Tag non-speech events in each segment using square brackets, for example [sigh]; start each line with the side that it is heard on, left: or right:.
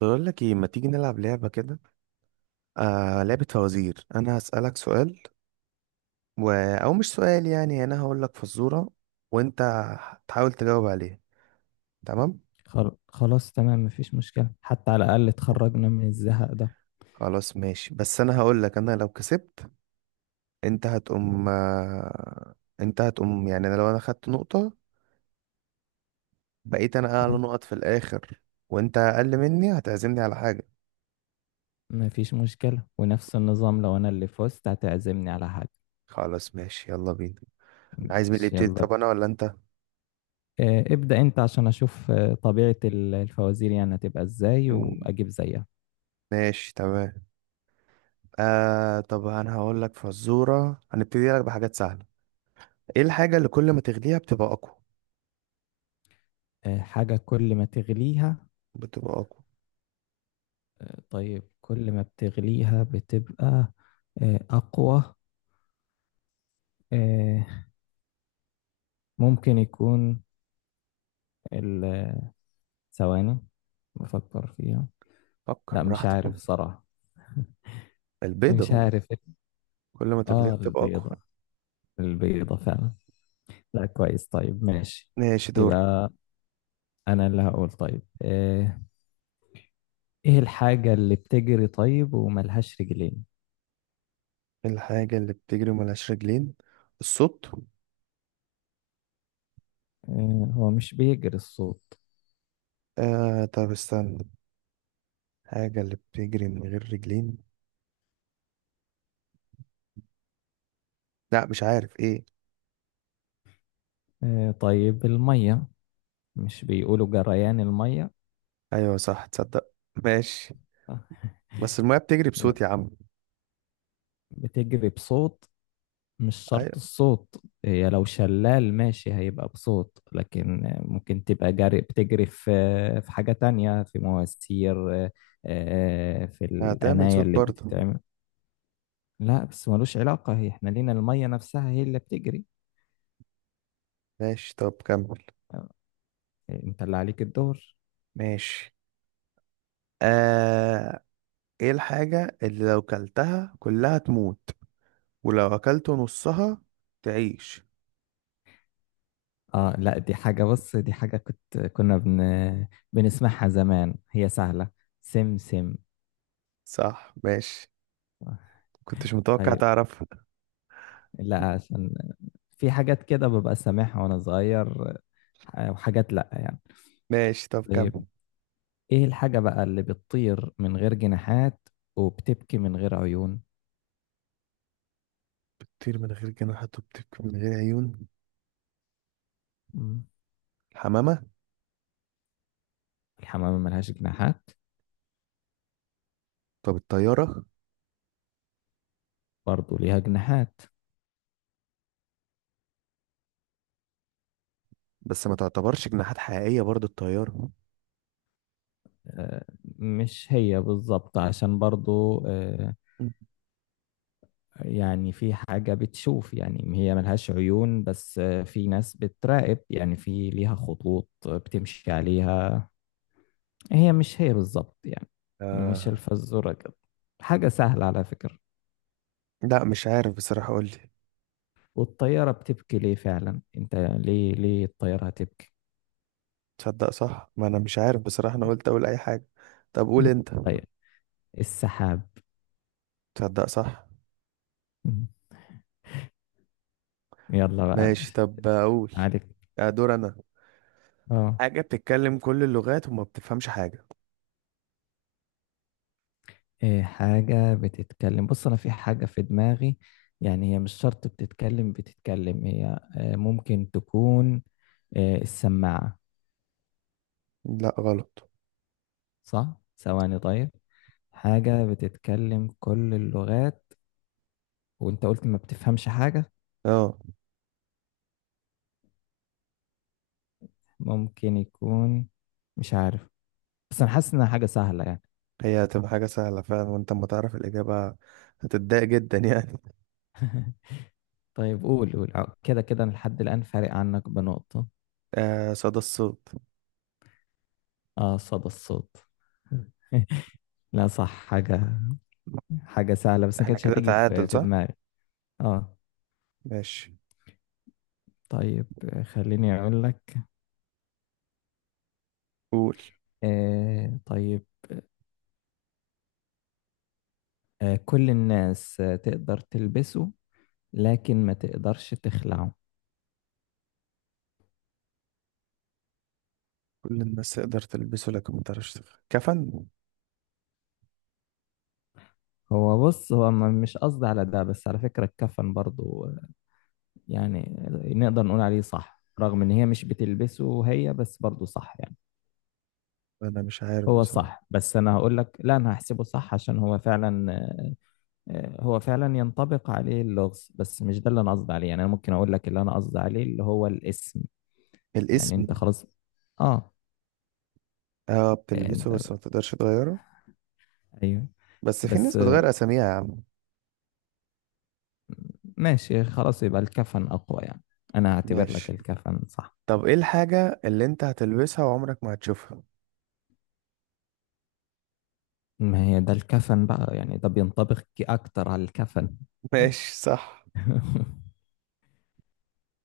right: بقول لك ايه، ما تيجي نلعب لعبة كده؟ آه، لعبة فوازير. انا هسألك سؤال و... او مش سؤال، يعني انا هقول لك فزورة، وانت هتحاول تجاوب عليها. تمام.
left: خلاص تمام. مفيش مشكلة، حتى على الأقل اتخرجنا من الزهق ده.
right: خلاص ماشي، بس انا هقول لك، انا لو كسبت انت هتقوم. انت هتقوم يعني، انا لو انا خدت نقطة، بقيت انا اعلى
left: اه،
right: نقط في الاخر، وانت اقل مني، هتعزمني على حاجة.
left: مفيش مشكلة، ونفس النظام لو أنا اللي فزت هتعزمني على حاجة.
right: خلاص ماشي، يلا بينا. عايز مين اللي
left: ماشي،
right: يبتدي؟
left: يلا
right: طب انا ولا انت؟
left: ابدأ أنت عشان أشوف طبيعة الفوازير يعني هتبقى إزاي
right: مم،
left: وأجيب زيها.
right: ماشي تمام. آه، طب انا هقول لك فزوره، هنبتدي لك بحاجات سهله. ايه الحاجه اللي كل ما تغليها بتبقى اقوى؟
left: حاجة كل ما تغليها؟
right: بتبقى اقوى.
left: طيب، كل ما بتغليها بتبقى أقوى. آه، ممكن يكون ال- ثواني، بفكر فيها.
right: فكر
left: لا، مش
right: براحتك.
left: عارف صراحة. [laughs] مش
right: البيضه.
left: عارف.
right: كل ما تغليها
left: اه،
right: بتبقى اقوى.
left: البيضة، البيضة فعلا. لا، كويس، طيب ماشي.
right: ماشي، دورك.
left: يبقى انا اللي هقول. طيب ايه الحاجة اللي بتجري طيب وملهاش رجلين؟
right: إيه الحاجه اللي بتجري ملهاش رجلين؟ الصوت.
left: هو مش بيجري الصوت.
right: آه، طب استنى. الحاجه اللي بتجري من غير رجلين. لا مش عارف ايه.
left: طيب المية، مش بيقولوا جريان المية؟
right: ايوه صح، تصدق؟ ماشي.
left: آه،
right: بس الميه بتجري
left: يلا.
right: بصوت يا عم.
left: بتجري بصوت، مش شرط
right: ايوه.
left: الصوت. هي لو شلال ماشي هيبقى بصوت، لكن ممكن تبقى جاري، بتجري في حاجة تانية، في مواسير. في
right: هتعمل
left: القناية
right: صوت
left: اللي
right: برضه.
left: بتتعمل. لا، بس ملوش علاقة، هي احنا لينا المية نفسها هي اللي بتجري.
right: ماشي، طب كمل.
left: آه، انت اللي عليك الدور.
right: ماشي. آه. ايه الحاجة اللي لو كلتها كلها تموت، ولو اكلت نصها تعيش؟
left: اه. لا، دي حاجة، بص، دي حاجة كنا بنسمعها زمان، هي سهلة. سم، سم.
right: صح، ماشي. كنتش متوقع
left: طيب.
right: تعرفها.
left: لا، عشان في حاجات كده ببقى سامعها وانا صغير، وحاجات لا يعني.
right: ماشي، طب كمل.
left: طيب، ايه الحاجة بقى اللي بتطير من غير جناحات وبتبكي من غير عيون؟
right: بتطير من غير جناحات وبتبكي من غير عيون.
left: مم.
right: الحمامة.
left: الحمامة ملهاش جناحات.
right: طب الطيارة.
left: برضو ليها جناحات.
right: بس ما تعتبرش جناحات حقيقية برضو الطيارة.
left: آه، مش هي بالظبط عشان برضو،
right: م.
left: يعني في حاجة بتشوف، يعني هي ملهاش عيون بس في ناس بتراقب، يعني في ليها خطوط بتمشي عليها. هي مش هي بالضبط يعني. مش
right: آه.
left: الفزورة كده، حاجة سهلة على فكرة.
right: لا مش عارف بصراحة، قول لي.
left: والطيارة بتبكي ليه فعلا؟ انت ليه الطيارة هتبكي؟
right: تصدق صح؟ ما انا مش عارف بصراحة، انا قلت اقول اي حاجة. طب قول
left: [laughs]
right: انت.
left: طيب، السحاب.
right: تصدق صح.
left: يلا بقى،
right: ماشي، طب اقول.
left: عليك.
right: آه، دور انا.
left: اه.
right: حاجة بتتكلم كل اللغات وما بتفهمش حاجة.
left: إيه حاجة بتتكلم؟ بص، أنا في حاجة في دماغي. يعني هي مش شرط بتتكلم، بتتكلم هي ممكن تكون السماعة؟
right: لا غلط.
left: صح؟ ثواني طيب. حاجة بتتكلم كل اللغات وأنت قلت ما بتفهمش حاجة.
right: اه.
left: ممكن يكون. مش عارف. بس انا حاسس انها حاجة سهلة يعني.
right: هي هتبقى حاجة سهلة فعلا، وانت ما تعرف الإجابة، هتتضايق جدا يعني.
left: طيب قول، قول. كده كده أنا لحد الآن فارق عنك بنقطة.
right: [laughs] آه، صدى الصوت.
left: اه، صدى الصوت. [laughs] لا صح، حاجة، حاجة سهلة بس ما
right: احنا
left: كانتش
right: كده
left: هتيجي في
right: تعادل، صح؟
left: دماغي. اه،
right: ماشي.
left: طيب، خليني أقول لك.
right: قول.
left: طيب. كل الناس تقدر تلبسه لكن ما تقدرش تخلعه.
right: كل الناس تقدر تلبسه لكن ما تعرفش تغيره، كفن؟
left: هو بص، هو مش قصدي على ده، بس على فكرة الكفن برضو يعني نقدر نقول عليه صح، رغم ان هي مش بتلبسه هي، بس برضه صح يعني.
right: انا مش عارف
left: هو صح،
right: بصراحة.
left: بس انا هقول لك لا، انا هحسبه صح عشان هو فعلا، هو فعلا ينطبق عليه اللغز، بس مش ده اللي انا قصدي عليه. يعني انا ممكن اقول لك اللي انا قصدي عليه، اللي هو الاسم. يعني انت
right: الاسم.
left: خلاص. اه.
right: اه، بتلبسه
left: انت.
right: بس ما تقدرش تغيره.
left: ايوه.
right: بس في ناس
left: بس.
right: بتغير اساميها يا عم.
left: ماشي خلاص، يبقى الكفن اقوى يعني. انا هعتبر لك
right: ماشي.
left: الكفن صح.
right: طب ايه الحاجة اللي انت هتلبسها وعمرك ما هتشوفها؟
left: ما هي ده الكفن بقى يعني، ده بينطبق اكتر على الكفن.
right: [laughs] ماشي صح.
left: [laughs]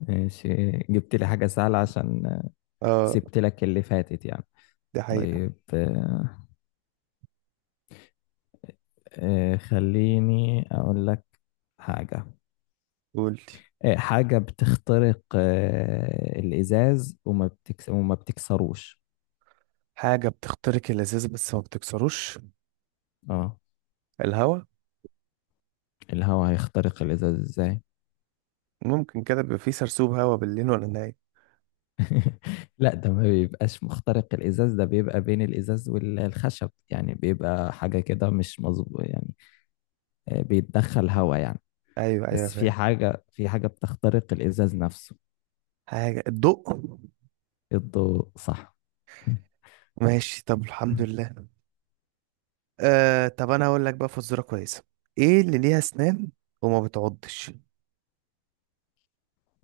left: ماشي، جبت لي حاجة سهلة عشان
right: اه،
left: سبت لك اللي فاتت يعني.
right: دي حقيقة.
left: طيب، خليني أقول لك حاجة.
right: قول.
left: حاجة بتخترق الإزاز وما بتكسروش.
right: حاجة بتخترق اللذاذة بس ما بتكسروش.
left: اه،
right: الهوا.
left: الهواء. هيخترق الإزاز إزاي؟
right: ممكن كده بيبقى فيه سرسوب هوا بالليل ولا النهار؟
left: [laughs] لا، ده ما بيبقاش مخترق الإزاز، ده بيبقى بين الإزاز والخشب يعني، بيبقى حاجة كده مش مظبوط يعني. بيتدخل هواء يعني.
right: أيوة أيوة،
left: بس
right: فاهم.
left: في حاجة بتخترق الإزاز نفسه.
right: حاجة، الضوء.
left: الضوء صح.
right: ماشي، طب الحمد لله. آه، طب أنا هقول لك بقى فزورة كويسة. إيه اللي ليها أسنان وما بتعضش؟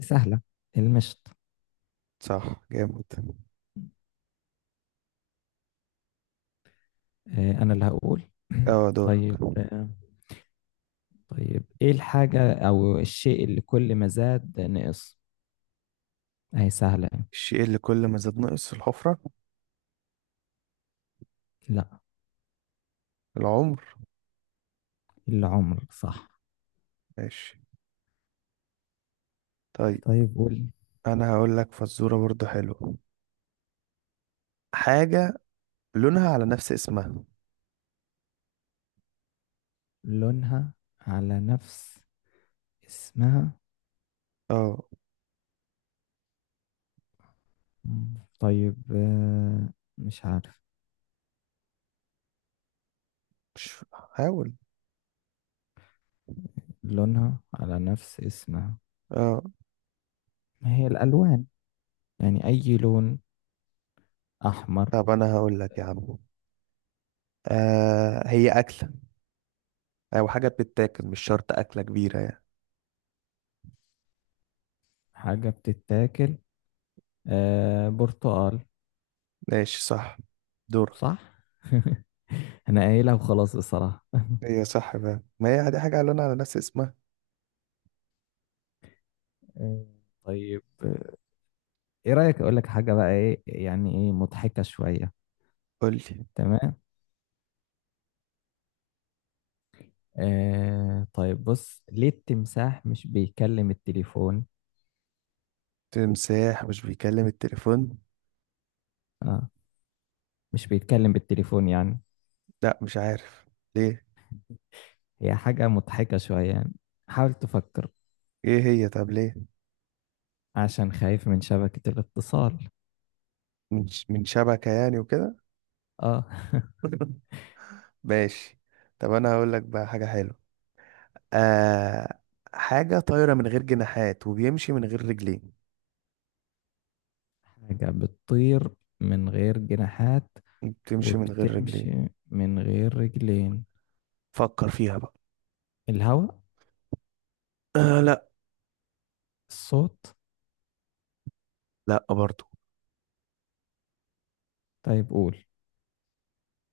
left: سهلة، المشط.
right: صح، جامد.
left: أنا اللي هقول. [clears throat]
right: أه، دورك.
left: طيب. طيب، إيه الحاجة أو الشيء اللي كل ما زاد نقص؟ أهي سهلة.
right: الشيء اللي كل ما زاد نقص في الحفرة.
left: لا،
right: العمر.
left: العمر صح.
right: ماشي. طيب.
left: طيب قول.
right: أنا هقول لك فزورة برضو حلوة. حاجة لونها على نفس اسمها.
left: لونها على نفس اسمها.
right: اه.
left: مم، طيب. مش عارف.
right: مش. حاول.
left: لونها على نفس اسمها،
right: اه.
left: ما هي الألوان يعني أي لون، أحمر.
right: طب انا هقول لك يا عم، آه هي اكله، او حاجه بتتاكل، مش شرط اكله كبيره يعني.
left: حاجة بتتاكل، برتقال.
right: ماشي صح. دور.
left: صح. [laughs] انا قايلها وخلاص الصراحة. [laughs]
right: هي صح بقى، ما هي دي حاجه قالوا على نفس اسمها.
left: آه، طيب، ايه رأيك اقول لك حاجة بقى، ايه يعني، ايه مضحكة شوية.
right: قول لي.
left: تمام. طيب، بص، ليه التمساح مش بيكلم التليفون؟
right: تمساح مش بيكلم التليفون.
left: آه مش بيتكلم بالتليفون يعني.
right: لا مش عارف. ليه؟
left: هي حاجة مضحكة شوية يعني، حاول تفكر.
right: ايه هي؟ طب ليه؟
left: عشان خايف من شبكة الاتصال.
right: من شبكه يعني وكده.
left: اه. [laughs]
right: [laughs] ماشي. طب انا هقول لك بقى حاجه حلوه. آه. حاجه طايره من غير جناحات وبيمشي من غير رجلين.
left: حاجة بتطير من غير جناحات
right: بتمشي من غير رجلين.
left: وبتمشي من غير رجلين.
right: فكر فيها بقى.
left: الهواء.
right: آه، لا.
left: الصوت.
right: لا برضو.
left: طيب قول.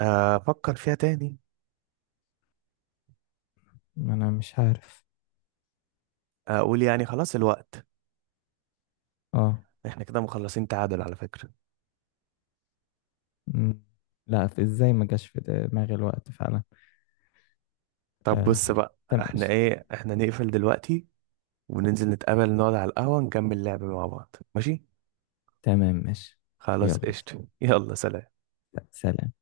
right: آه، افكر فيها تاني.
left: ما انا مش عارف.
right: اقول يعني خلاص، الوقت.
left: اه.
right: احنا كده مخلصين تعادل على فكرة.
left: مم. لا، في ازاي ما جاش في دماغي الوقت فعلا.
right: طب
left: آه.
right: بص بقى،
left: تمام
right: احنا
left: ماشي.
right: ايه، احنا نقفل دلوقتي وننزل نتقابل نقعد على القهوة نكمل لعب مع بعض، ماشي.
left: تمام ماشي.
right: خلاص
left: يلا،
right: قشطة، يلا سلام.
left: سلام.